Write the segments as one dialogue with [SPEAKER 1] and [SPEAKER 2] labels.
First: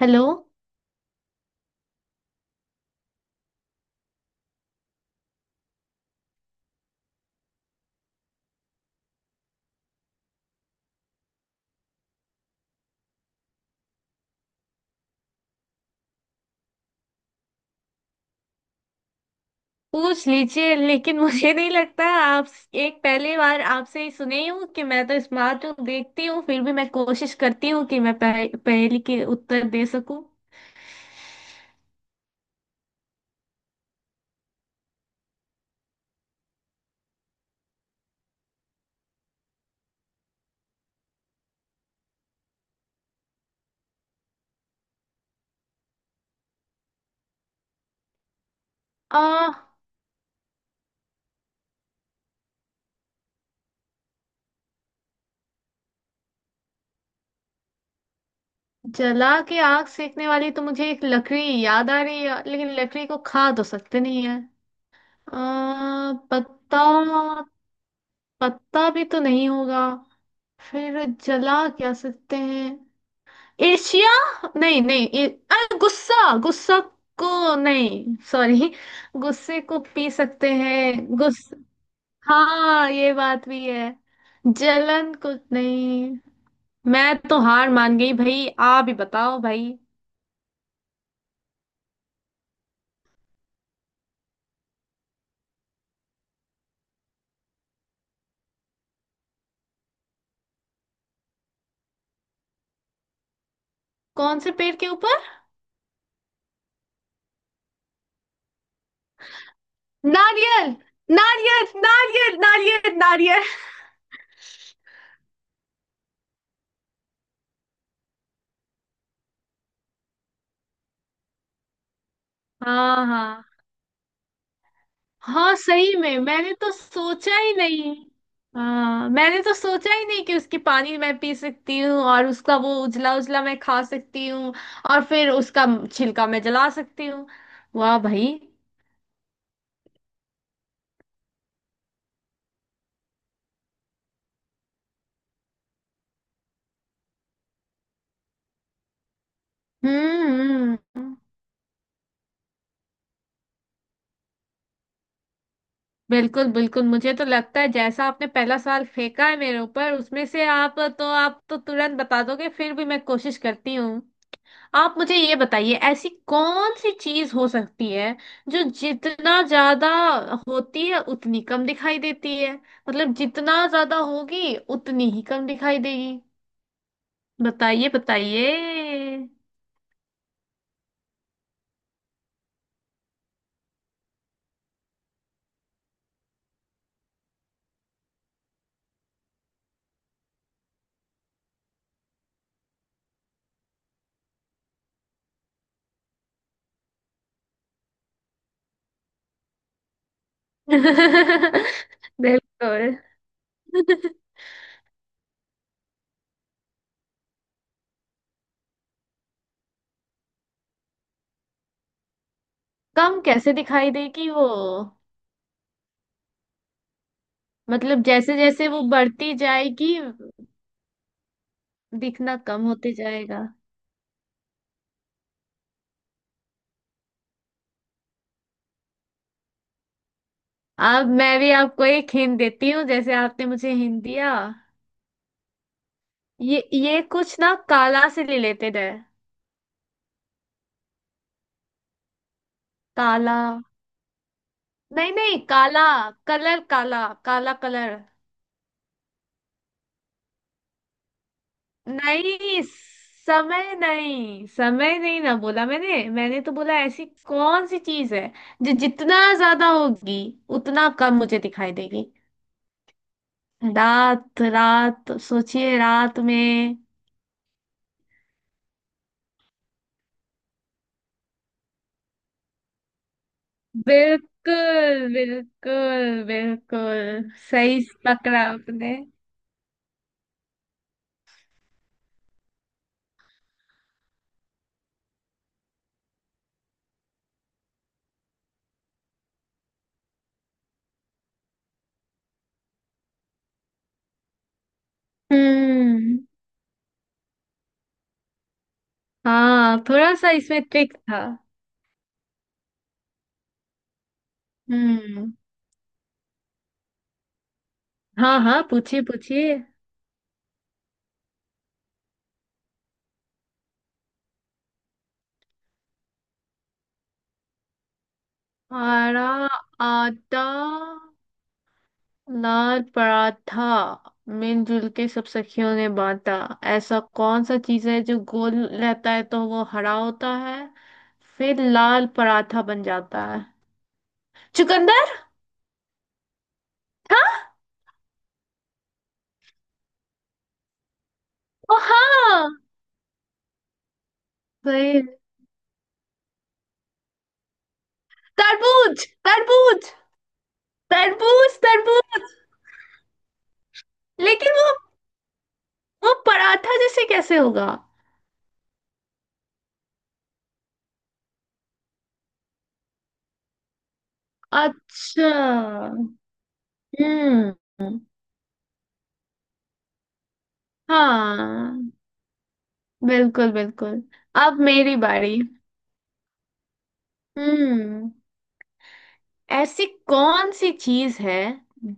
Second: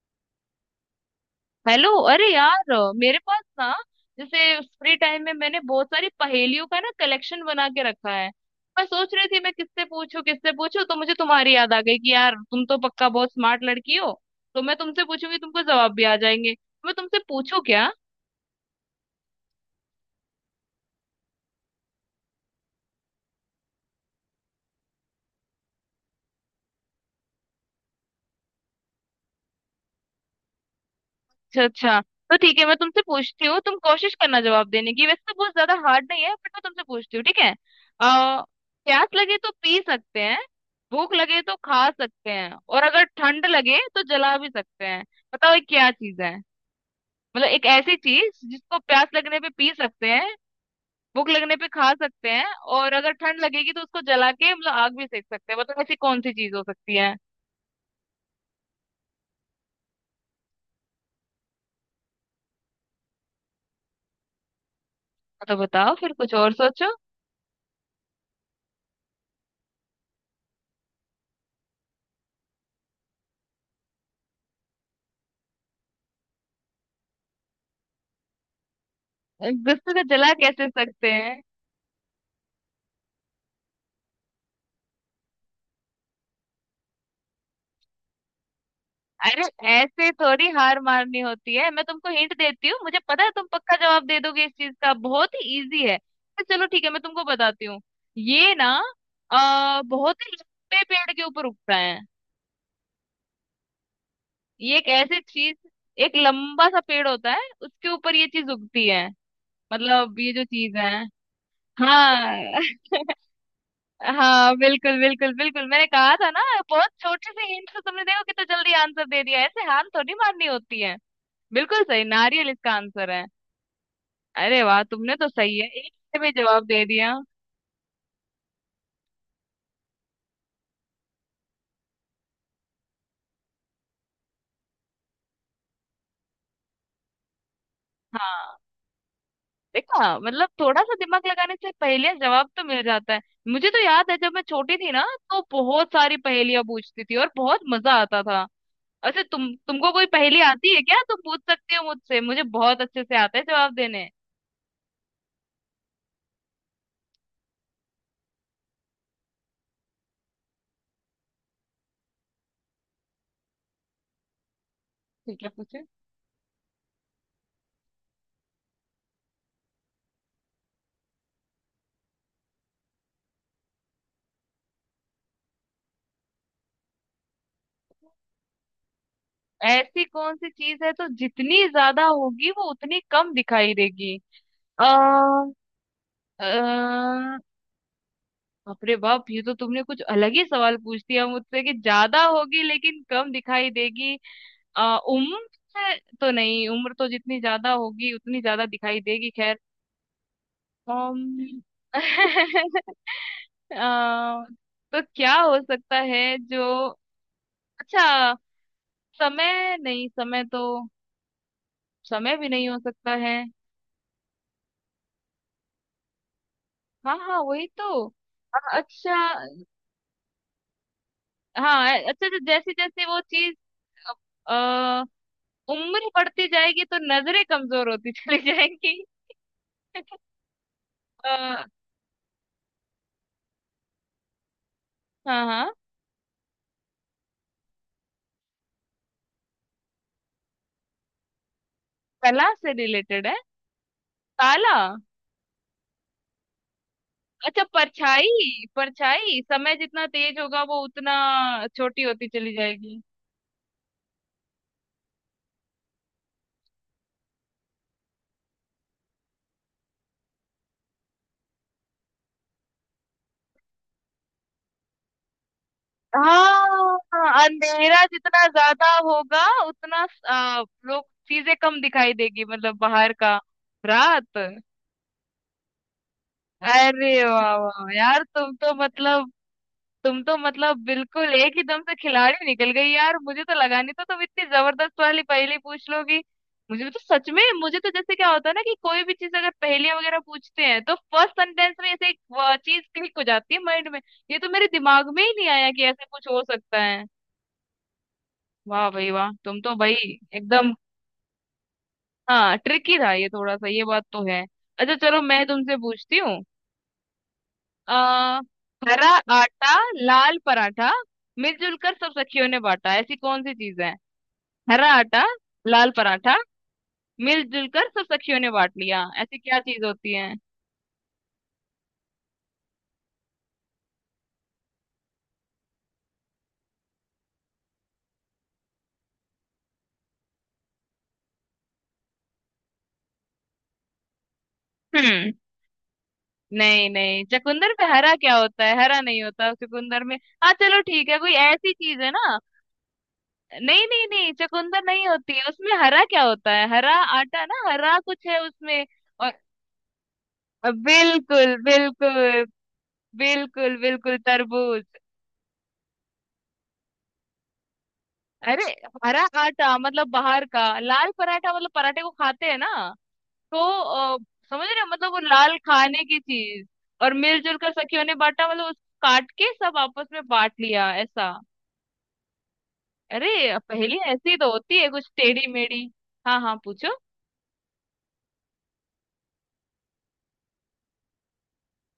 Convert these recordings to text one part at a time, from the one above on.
[SPEAKER 1] Hello.
[SPEAKER 2] Hello. अरे यार, मेरे पास ना, जैसे फ्री टाइम में मैंने बहुत सारी पहेलियों का ना कलेक्शन बना के रखा है। मैं सोच रही थी मैं किससे पूछूं, किससे पूछूं, तो मुझे तुम्हारी याद आ गई कि यार तुम तो पक्का बहुत स्मार्ट लड़की हो। तो मैं तुमसे पूछूंगी, तुमको जवाब भी आ जाएंगे। मैं तुमसे पूछूं क्या?
[SPEAKER 1] पूछ लीजिए, लेकिन मुझे नहीं लगता आप। एक पहली बार आपसे ही सुनी हूँ कि मैं तो स्मार्ट हूँ। देखती हूँ, फिर भी मैं कोशिश करती हूँ कि मैं पहेली के उत्तर दे सकूं।
[SPEAKER 2] अच्छा अच्छा। तो ठीक है, मैं तुमसे पूछती हूँ, तुम कोशिश करना जवाब देने की। वैसे तो बहुत ज्यादा हार्ड नहीं है बट मैं तुमसे पूछती हूँ। ठीक है। आ, प्यास लगे तो पी सकते हैं, भूख लगे तो खा सकते हैं और अगर ठंड लगे तो जला भी सकते हैं। बताओ ये क्या चीज है? मतलब एक ऐसी चीज जिसको प्यास
[SPEAKER 1] आ,
[SPEAKER 2] लगने पे पी सकते हैं, भूख लगने पे खा सकते हैं और अगर ठंड लगेगी तो उसको जला के मतलब आग भी सेक सकते हैं। बताओ ऐसी कौन सी चीज हो सकती है?
[SPEAKER 1] जला के आग सेकने वाली तो मुझे एक लकड़ी याद आ रही है, लेकिन लकड़ी को खा तो सकते नहीं है।
[SPEAKER 2] तो बताओ फिर,
[SPEAKER 1] आ,
[SPEAKER 2] कुछ और
[SPEAKER 1] पत्ता।
[SPEAKER 2] सोचो।
[SPEAKER 1] पत्ता भी तो नहीं होगा। फिर जला क्या सकते हैं। एशिया। नहीं नहीं, अरे गुस्सा गुस्सा को नहीं, सॉरी। गुस्से को
[SPEAKER 2] गुस्से से
[SPEAKER 1] पी
[SPEAKER 2] जला
[SPEAKER 1] सकते
[SPEAKER 2] कैसे
[SPEAKER 1] हैं।
[SPEAKER 2] सकते हैं?
[SPEAKER 1] गुस। हाँ, ये बात भी है। जलन। कुछ नहीं, मैं तो हार मान गई भाई, आप ही बताओ
[SPEAKER 2] अरे,
[SPEAKER 1] भाई।
[SPEAKER 2] ऐसे थोड़ी हार मारनी होती है। मैं तुमको हिंट देती हूँ, मुझे पता है तुम पक्का जवाब दे दोगे इस चीज का। बहुत ही इजी है, तो चलो ठीक है, मैं तुमको बताती हूँ। ये ना, बहुत ही लंबे पेड़ के ऊपर उगता है।
[SPEAKER 1] कौन से पेड़
[SPEAKER 2] ये एक
[SPEAKER 1] के ऊपर।
[SPEAKER 2] ऐसी चीज, एक लंबा सा पेड़ होता है उसके ऊपर ये चीज उगती है। मतलब ये जो
[SPEAKER 1] नारियल,
[SPEAKER 2] चीज है।
[SPEAKER 1] नारियल, नारियल,
[SPEAKER 2] हाँ
[SPEAKER 1] नारियल, नारियल।
[SPEAKER 2] हाँ, बिल्कुल बिल्कुल बिल्कुल, मैंने कहा था ना। बहुत छोटे से हिंट से तुमने देखो कितना जल्दी आंसर दे दिया। ऐसे हार थोड़ी मारनी होती है। बिल्कुल सही, नारियल इसका
[SPEAKER 1] हाँ,
[SPEAKER 2] आंसर है।
[SPEAKER 1] हाँ।
[SPEAKER 2] अरे वाह, तुमने तो
[SPEAKER 1] हाँ,
[SPEAKER 2] सही है, एक
[SPEAKER 1] सही
[SPEAKER 2] से
[SPEAKER 1] में
[SPEAKER 2] भी
[SPEAKER 1] मैंने
[SPEAKER 2] जवाब
[SPEAKER 1] तो
[SPEAKER 2] दे दिया।
[SPEAKER 1] सोचा ही नहीं। हाँ, मैंने तो सोचा ही नहीं कि उसकी पानी मैं पी सकती हूँ और उसका वो उजला उजला मैं खा सकती हूँ। और फिर उसका छिलका मैं जला सकती हूँ। वाह भाई।
[SPEAKER 2] हाँ। देखा, मतलब थोड़ा सा दिमाग लगाने से पहेलियां जवाब तो मिल जाता है। मुझे तो याद है जब मैं छोटी थी ना, तो बहुत सारी पहेलियां पूछती थी और बहुत मजा आता था। अच्छा, तुमको कोई पहेली
[SPEAKER 1] हम्म,
[SPEAKER 2] आती है क्या? तुम पूछ सकते हो मुझसे, मुझे बहुत अच्छे से आता है जवाब देने।
[SPEAKER 1] बिल्कुल बिल्कुल। मुझे तो लगता है, जैसा आपने पहला सवाल फेंका है मेरे ऊपर, उसमें से आप तो तुरंत बता दोगे, फिर भी मैं कोशिश करती हूँ। आप मुझे ये
[SPEAKER 2] ठीक है,
[SPEAKER 1] बताइए,
[SPEAKER 2] पूछे।
[SPEAKER 1] ऐसी कौन सी चीज हो सकती है जो जितना ज्यादा होती है उतनी कम दिखाई देती है। मतलब जितना ज्यादा होगी उतनी ही कम दिखाई देगी। बताइए, बताइए।
[SPEAKER 2] ऐसी कौन सी चीज है तो जितनी ज्यादा होगी वो उतनी कम दिखाई देगी? आ, अपने बाप, ये तो तुमने कुछ अलग ही सवाल पूछ दिया मुझसे कि ज्यादा होगी लेकिन कम दिखाई देगी। उम्र है तो नहीं, उम्र तो जितनी ज्यादा होगी उतनी ज्यादा दिखाई देगी। खैर। अम्म,
[SPEAKER 1] बिल्कुल।
[SPEAKER 2] आ, तो क्या हो सकता है जो, अच्छा, समय नहीं, समय तो, समय भी नहीं हो सकता
[SPEAKER 1] कम
[SPEAKER 2] है।
[SPEAKER 1] कैसे दिखाई देगी वो।
[SPEAKER 2] हाँ हाँ, वही
[SPEAKER 1] मतलब
[SPEAKER 2] तो।
[SPEAKER 1] जैसे जैसे वो
[SPEAKER 2] अच्छा
[SPEAKER 1] बढ़ती जाएगी,
[SPEAKER 2] हाँ, अच्छा
[SPEAKER 1] दिखना
[SPEAKER 2] अच्छा,
[SPEAKER 1] कम
[SPEAKER 2] जैसे
[SPEAKER 1] होते
[SPEAKER 2] जैसे वो
[SPEAKER 1] जाएगा।
[SPEAKER 2] चीज, उम्र बढ़ती जाएगी तो नजरें कमजोर होती चली जाएंगी।
[SPEAKER 1] अब मैं भी
[SPEAKER 2] अ,
[SPEAKER 1] आपको एक हिंट देती हूँ, जैसे आपने मुझे हिंट दिया।
[SPEAKER 2] हाँ हाँ,
[SPEAKER 1] ये कुछ ना काला से रिलेटेड है।
[SPEAKER 2] कला से रिलेटेड है।
[SPEAKER 1] काला।
[SPEAKER 2] ताला।
[SPEAKER 1] नहीं नहीं, काला कलर। काला काला
[SPEAKER 2] अच्छा,
[SPEAKER 1] कलर।
[SPEAKER 2] परछाई, परछाई। समय जितना तेज होगा वो उतना छोटी होती चली
[SPEAKER 1] नहीं,
[SPEAKER 2] जाएगी।
[SPEAKER 1] समय नहीं, समय नहीं ना, बोला मैंने। मैंने तो बोला, ऐसी कौन सी चीज है जो जितना ज्यादा होगी उतना कम मुझे दिखाई देगी। रात, रात। सोचिए, रात में।
[SPEAKER 2] हाँ, अंधेरा जितना ज्यादा होगा उतना लोग चीजें कम दिखाई देगी, मतलब बाहर का। रात।
[SPEAKER 1] बिल्कुल, बिल्कुल
[SPEAKER 2] अरे
[SPEAKER 1] बिल्कुल
[SPEAKER 2] वाह
[SPEAKER 1] सही
[SPEAKER 2] वाह यार,
[SPEAKER 1] पकड़ा
[SPEAKER 2] तुम तो
[SPEAKER 1] आपने।
[SPEAKER 2] मतलब, तुम तो मतलब बिल्कुल एक ही दम से खिलाड़ी निकल गई यार। मुझे तो लगा नहीं था तुम इतनी जबरदस्त वाली पहेली पूछ लोगी। मुझे तो सच में, मुझे तो जैसे क्या होता है ना कि कोई भी चीज अगर पहेलियां वगैरह पूछते हैं तो फर्स्ट सेंटेंस में ऐसे एक चीज क्लिक हो जाती है माइंड में। ये तो मेरे दिमाग में ही नहीं आया कि ऐसा
[SPEAKER 1] हम्म।
[SPEAKER 2] कुछ हो सकता है। वाह भाई वाह, तुम तो
[SPEAKER 1] हाँ,
[SPEAKER 2] भाई
[SPEAKER 1] थोड़ा सा इसमें
[SPEAKER 2] एकदम।
[SPEAKER 1] ट्रिक था।
[SPEAKER 2] हाँ ट्रिकी था ये, थोड़ा सा, ये बात तो है। अच्छा, चलो
[SPEAKER 1] हम्म।
[SPEAKER 2] मैं तुमसे पूछती हूँ। आ,
[SPEAKER 1] हाँ हाँ, पूछिए
[SPEAKER 2] हरा
[SPEAKER 1] पूछिए।
[SPEAKER 2] आटा, लाल पराठा, मिलजुल कर सब सखियों ने बांटा, ऐसी कौन सी चीज है? हरा आटा, लाल पराठा, मिलजुल कर सब सखियों ने बांट लिया,
[SPEAKER 1] हरा
[SPEAKER 2] ऐसी क्या चीज होती है?
[SPEAKER 1] आटा, लाल पराठा, मिलजुल के सब सखियों ने बांटा। ऐसा कौन सा चीज है जो गोल रहता है तो वो हरा होता है, फिर लाल पराठा बन जाता है। चुकंदर।
[SPEAKER 2] हम्म। नहीं नहीं,
[SPEAKER 1] हाँ।
[SPEAKER 2] चुकंदर पे हरा क्या होता है? हरा नहीं होता चुकंदर में। हाँ चलो ठीक है, कोई ऐसी
[SPEAKER 1] ओ
[SPEAKER 2] चीज है ना।
[SPEAKER 1] हाँ,
[SPEAKER 2] नहीं नहीं नहीं, चुकंदर
[SPEAKER 1] सही है।
[SPEAKER 2] नहीं होती है, उसमें हरा क्या होता है? हरा आटा ना, हरा कुछ है उसमें।
[SPEAKER 1] तरबूज,
[SPEAKER 2] और
[SPEAKER 1] तरबूज,
[SPEAKER 2] बिल्कुल
[SPEAKER 1] तरबूज,
[SPEAKER 2] बिल्कुल।
[SPEAKER 1] तरबूज।
[SPEAKER 2] बिल्कुल बिल्कुल
[SPEAKER 1] लेकिन वो
[SPEAKER 2] तरबूज।
[SPEAKER 1] वो पराठा जैसे कैसे होगा।
[SPEAKER 2] अरे, हरा आटा मतलब बाहर का, लाल पराठा मतलब पराठे को खाते हैं ना। तो समझ रहे हो? मतलब वो
[SPEAKER 1] अच्छा।
[SPEAKER 2] लाल खाने की चीज। और
[SPEAKER 1] हम्म।
[SPEAKER 2] मिलजुल कर सखियों ने बांटा मतलब उसको काट के सब आपस में बांट लिया, ऐसा।
[SPEAKER 1] हाँ, बिल्कुल
[SPEAKER 2] अरे पहेली
[SPEAKER 1] बिल्कुल।
[SPEAKER 2] ऐसी तो
[SPEAKER 1] अब
[SPEAKER 2] होती है,
[SPEAKER 1] मेरी
[SPEAKER 2] कुछ
[SPEAKER 1] बारी।
[SPEAKER 2] टेढ़ी मेढ़ी। हाँ हाँ पूछो।
[SPEAKER 1] हम्म, ऐसी कौन सी चीज है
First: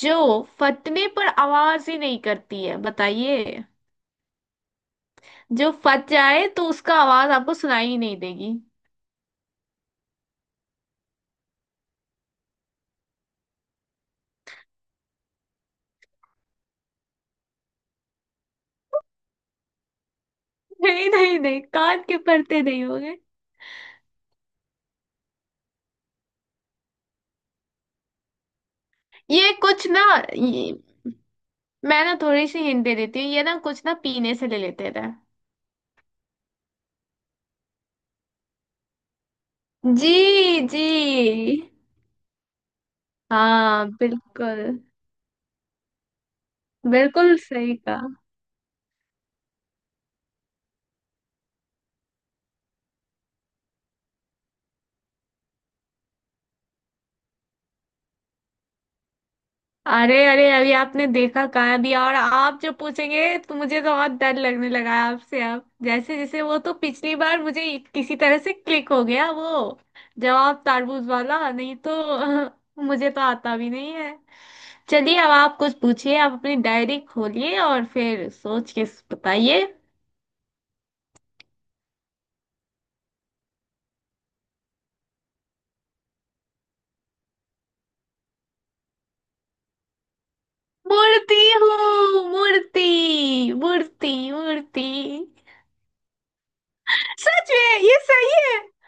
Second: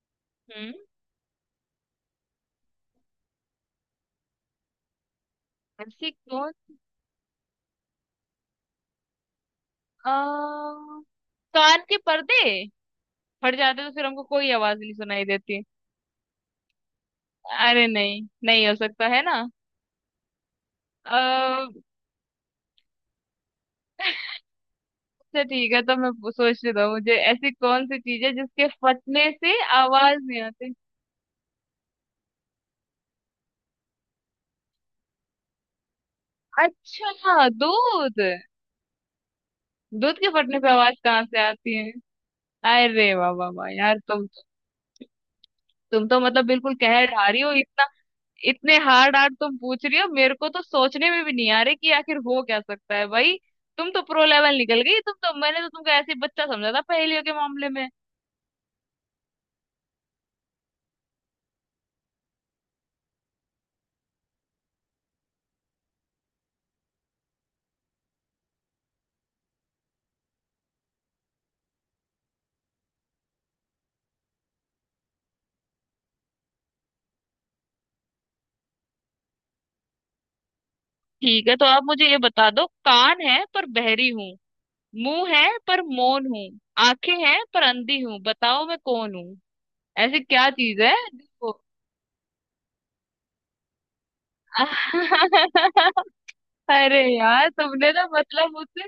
[SPEAKER 1] जो
[SPEAKER 2] हम्म।
[SPEAKER 1] फटने पर आवाज ही नहीं करती है, बताइए। जो फट
[SPEAKER 2] ऐसी
[SPEAKER 1] जाए
[SPEAKER 2] कौन,
[SPEAKER 1] तो उसका आवाज आपको सुनाई ही नहीं देगी।
[SPEAKER 2] आ, कान के पर्दे फट जाते तो फिर हमको कोई आवाज नहीं सुनाई देती। अरे नहीं नहीं, हो सकता है ना।
[SPEAKER 1] नहीं
[SPEAKER 2] अ,
[SPEAKER 1] नहीं नहीं, कान के पर्दे नहीं होंगे।
[SPEAKER 2] अच्छा ठीक है, तो मैं सोचने दो मुझे, ऐसी कौन सी चीज है जिसके फटने
[SPEAKER 1] ये
[SPEAKER 2] से
[SPEAKER 1] कुछ ना
[SPEAKER 2] आवाज नहीं
[SPEAKER 1] ये,
[SPEAKER 2] आती।
[SPEAKER 1] मैं ना थोड़ी सी हिंट दे देती हूँ। ये ना कुछ ना पीने से ले लेते थे।
[SPEAKER 2] अच्छा, दूध।
[SPEAKER 1] जी।
[SPEAKER 2] दूध के फटने पे
[SPEAKER 1] जी।
[SPEAKER 2] आवाज कहाँ से आती है? अरे वाह वाह वाह
[SPEAKER 1] हाँ,
[SPEAKER 2] यार तुम
[SPEAKER 1] बिल्कुल।
[SPEAKER 2] तुम तो मतलब बिल्कुल कह
[SPEAKER 1] बिल्कुल
[SPEAKER 2] ढारी हो
[SPEAKER 1] सही
[SPEAKER 2] इतना।
[SPEAKER 1] कहा।
[SPEAKER 2] इतने हार्ड हार्ड तुम पूछ रही हो, मेरे को तो सोचने में भी नहीं आ रही कि आखिर हो क्या सकता है भाई। तुम तो प्रो लेवल निकल गई, तुम तो। मैंने तो तुमको ऐसे ही बच्चा समझा था पहेलियों के मामले में।
[SPEAKER 1] अरे अरे, अभी आपने देखा कहाँ दिया, और आप जो पूछेंगे तो मुझे तो बहुत डर लगने लगा है आपसे। अब जैसे जैसे वो, तो पिछली बार मुझे किसी तरह से क्लिक हो गया, वो जवाब तारबूज वाला। नहीं तो अ, मुझे तो आता भी नहीं है। चलिए, अब आप कुछ पूछिए। आप अपनी डायरी खोलिए और फिर सोच के बताइए।
[SPEAKER 2] ठीक है, तो आप मुझे ये बता दो, कान है पर बहरी हूँ, मुंह है पर मौन हूँ, आंखें हैं पर अंधी हूँ, बताओ मैं कौन हूँ? ऐसी क्या चीज है
[SPEAKER 1] मूर्ति
[SPEAKER 2] देखो।
[SPEAKER 1] हूँ, मूर्ति, मूर्ति, मूर्ति।
[SPEAKER 2] अरे यार,
[SPEAKER 1] सच में
[SPEAKER 2] तुमने
[SPEAKER 1] ये
[SPEAKER 2] तो
[SPEAKER 1] सही
[SPEAKER 2] मतलब
[SPEAKER 1] है।
[SPEAKER 2] मुझसे।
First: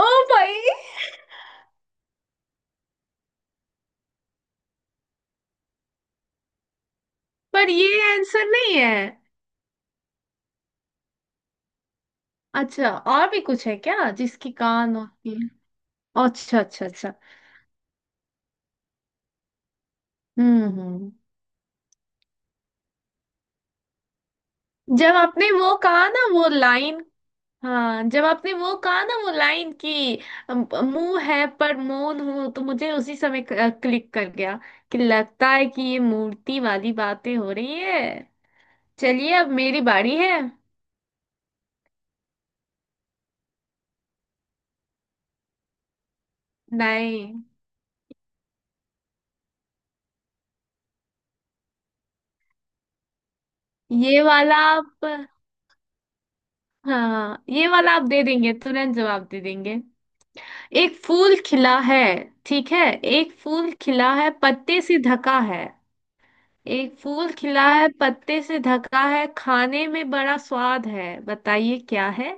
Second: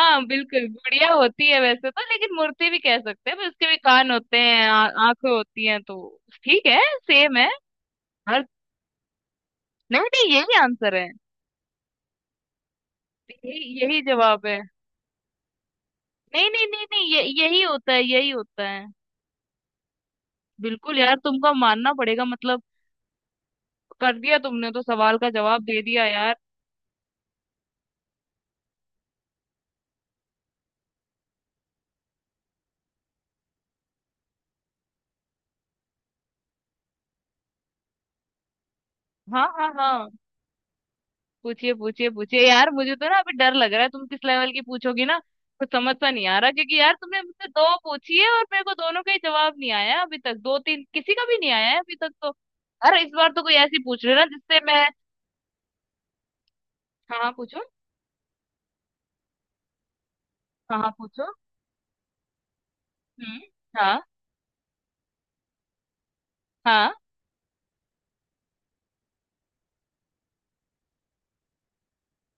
[SPEAKER 1] ओ भाई,
[SPEAKER 2] बिल्कुल, गुड़िया होती है वैसे तो, लेकिन मूर्ति भी कह सकते हैं, पर उसके भी कान होते हैं, आंखें होती हैं तो। ठीक है, सेम है।
[SPEAKER 1] पर ये
[SPEAKER 2] हर,
[SPEAKER 1] आंसर नहीं है।
[SPEAKER 2] नहीं नहीं, यही आंसर है,
[SPEAKER 1] अच्छा, और भी कुछ
[SPEAKER 2] यही
[SPEAKER 1] है
[SPEAKER 2] यही
[SPEAKER 1] क्या
[SPEAKER 2] जवाब
[SPEAKER 1] जिसकी
[SPEAKER 2] है।
[SPEAKER 1] कान होती है।
[SPEAKER 2] नहीं
[SPEAKER 1] अच्छा
[SPEAKER 2] नहीं नहीं
[SPEAKER 1] अच्छा
[SPEAKER 2] नहीं,
[SPEAKER 1] अच्छा।
[SPEAKER 2] ये यही होता है, यही होता है। बिल्कुल
[SPEAKER 1] हम्म।
[SPEAKER 2] यार, तुमको मानना पड़ेगा मतलब। कर दिया तुमने तो,
[SPEAKER 1] जब
[SPEAKER 2] सवाल का
[SPEAKER 1] आपने
[SPEAKER 2] जवाब
[SPEAKER 1] वो
[SPEAKER 2] दे दिया
[SPEAKER 1] कहा ना,
[SPEAKER 2] यार।
[SPEAKER 1] वो लाइन। हाँ, जब आपने वो कहा ना, वो लाइन की मुंह है पर मौन हूँ, तो मुझे उसी समय क्लिक कर गया कि लगता है कि ये मूर्ति वाली बातें हो रही है। चलिए,
[SPEAKER 2] हाँ
[SPEAKER 1] अब
[SPEAKER 2] हाँ
[SPEAKER 1] मेरी
[SPEAKER 2] हाँ,
[SPEAKER 1] बारी है।
[SPEAKER 2] पूछिए पूछिए पूछिए। यार मुझे तो ना अभी डर लग रहा है, तुम किस लेवल की पूछोगी ना। कुछ समझ सा नहीं आ रहा क्योंकि यार तुमने
[SPEAKER 1] नहीं,
[SPEAKER 2] मुझसे दो पूछी है और मेरे को दोनों का ही जवाब नहीं आया है अभी तक, दो तीन किसी का भी नहीं आया है अभी तक तो। यार इस बार तो कोई ऐसी पूछ रहे
[SPEAKER 1] ये
[SPEAKER 2] ना
[SPEAKER 1] वाला
[SPEAKER 2] जिससे मैं,
[SPEAKER 1] आप।
[SPEAKER 2] हाँ हाँ
[SPEAKER 1] हाँ,
[SPEAKER 2] पूछो,
[SPEAKER 1] ये वाला आप दे देंगे, तुरंत जवाब दे देंगे।
[SPEAKER 2] हाँ हाँ
[SPEAKER 1] एक
[SPEAKER 2] पूछो।
[SPEAKER 1] फूल खिला है, ठीक है। एक
[SPEAKER 2] हम्म।
[SPEAKER 1] फूल
[SPEAKER 2] हाँ
[SPEAKER 1] खिला है, पत्ते से ढका है।
[SPEAKER 2] हाँ।
[SPEAKER 1] एक फूल खिला है, पत्ते से ढका है, खाने में बड़ा स्वाद है, बताइए क्या है।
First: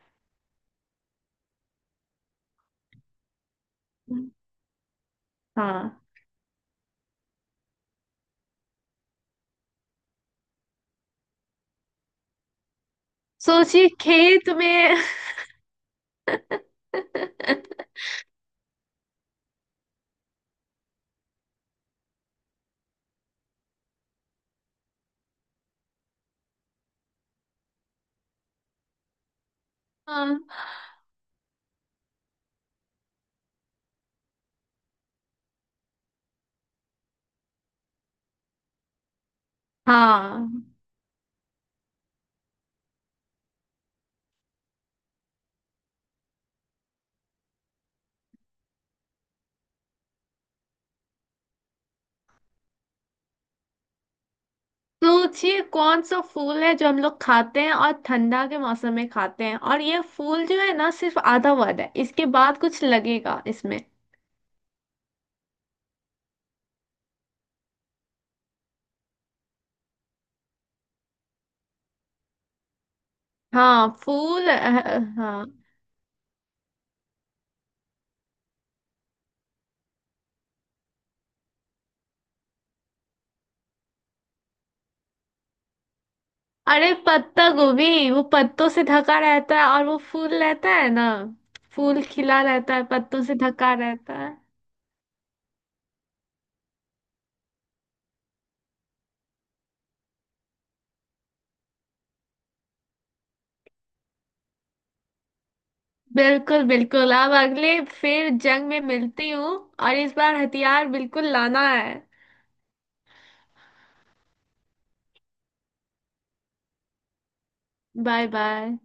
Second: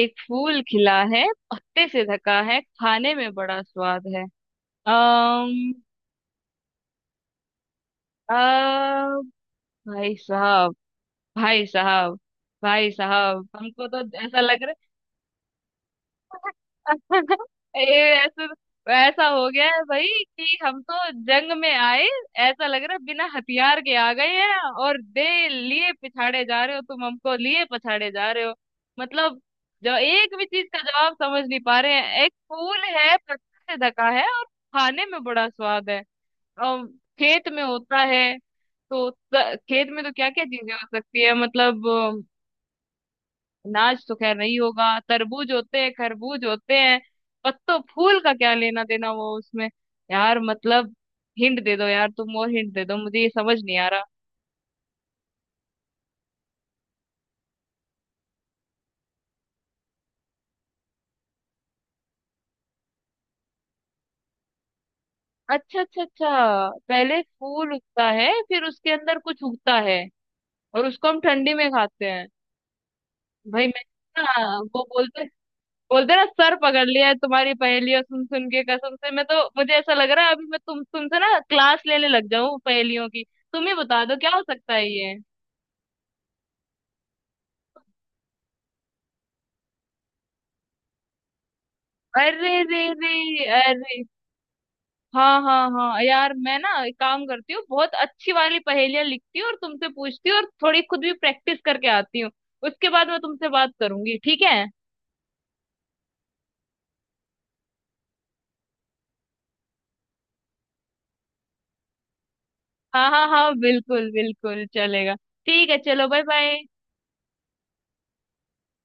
[SPEAKER 2] एक फूल खिला है, पत्ते से ढका है, खाने में बड़ा स्वाद है। अम्म
[SPEAKER 1] हाँ,
[SPEAKER 2] अ, भाई साहब, भाई साहब, भाई साहब, हमको
[SPEAKER 1] सोचिए
[SPEAKER 2] तो ऐसा
[SPEAKER 1] खेत
[SPEAKER 2] लग रहा है,
[SPEAKER 1] में।
[SPEAKER 2] ये ऐसे, ऐसा हो गया है भाई कि हम तो जंग में आए, ऐसा लग रहा है बिना हथियार के आ गए हैं और दे लिए पिछाड़े जा रहे हो, तुम हमको लिए पछाड़े जा रहे हो। मतलब जो एक
[SPEAKER 1] हाँ
[SPEAKER 2] भी चीज का जवाब समझ नहीं पा रहे हैं। एक फूल है, पत्ते से ढका है और खाने में बड़ा स्वाद है और खेत में होता है। तो खेत में तो क्या क्या
[SPEAKER 1] हाँ,
[SPEAKER 2] चीजें हो सकती है मतलब? अनाज तो खैर नहीं होगा, तरबूज होते हैं, खरबूज होते हैं, पत्तों फूल का क्या लेना देना वो उसमें। यार मतलब हिंट दे दो यार, तुम और हिंट दे दो, मुझे ये समझ नहीं आ रहा।
[SPEAKER 1] सोचिए कौन सा फूल है जो हम लोग खाते हैं और ठंडा के मौसम में खाते हैं, और ये फूल जो है ना सिर्फ आधा वर्ड है, इसके बाद कुछ लगेगा इसमें।
[SPEAKER 2] अच्छा अच्छा अच्छा। पहले फूल उगता है, फिर उसके अंदर कुछ उगता है और उसको हम ठंडी में खाते हैं। भाई मैं
[SPEAKER 1] हाँ,
[SPEAKER 2] ना, वो बोलते,
[SPEAKER 1] हाँ,
[SPEAKER 2] बोलते ना सर पकड़ लिया है तुम्हारी पहेलियां सुन सुन के, कसम से। मैं तो, मुझे ऐसा लग रहा है अभी मैं तुमसे ना क्लास लेने लग जाऊं पहेलियों की। तुम ही बता दो क्या हो सकता है ये।
[SPEAKER 1] अरे पत्ता गोभी। वो पत्तों से ढका रहता है और वो फूल रहता है ना। फूल खिला
[SPEAKER 2] अरे
[SPEAKER 1] रहता है,
[SPEAKER 2] रे रे
[SPEAKER 1] पत्तों से ढका
[SPEAKER 2] अरे।
[SPEAKER 1] रहता है।
[SPEAKER 2] हाँ हाँ हाँ यार, मैं ना एक काम करती हूँ, बहुत अच्छी वाली पहेलियां लिखती हूँ और तुमसे पूछती हूँ और थोड़ी खुद भी प्रैक्टिस करके आती हूँ। उसके बाद मैं तुमसे बात करूंगी, ठीक है।
[SPEAKER 1] बिल्कुल बिल्कुल। अब अगले फिर जंग में मिलती हूँ, और इस बार हथियार बिल्कुल लाना है।
[SPEAKER 2] हाँ हाँ हाँ, बिल्कुल बिल्कुल चलेगा। ठीक है, चलो बाय बाय।
[SPEAKER 1] Bye bye.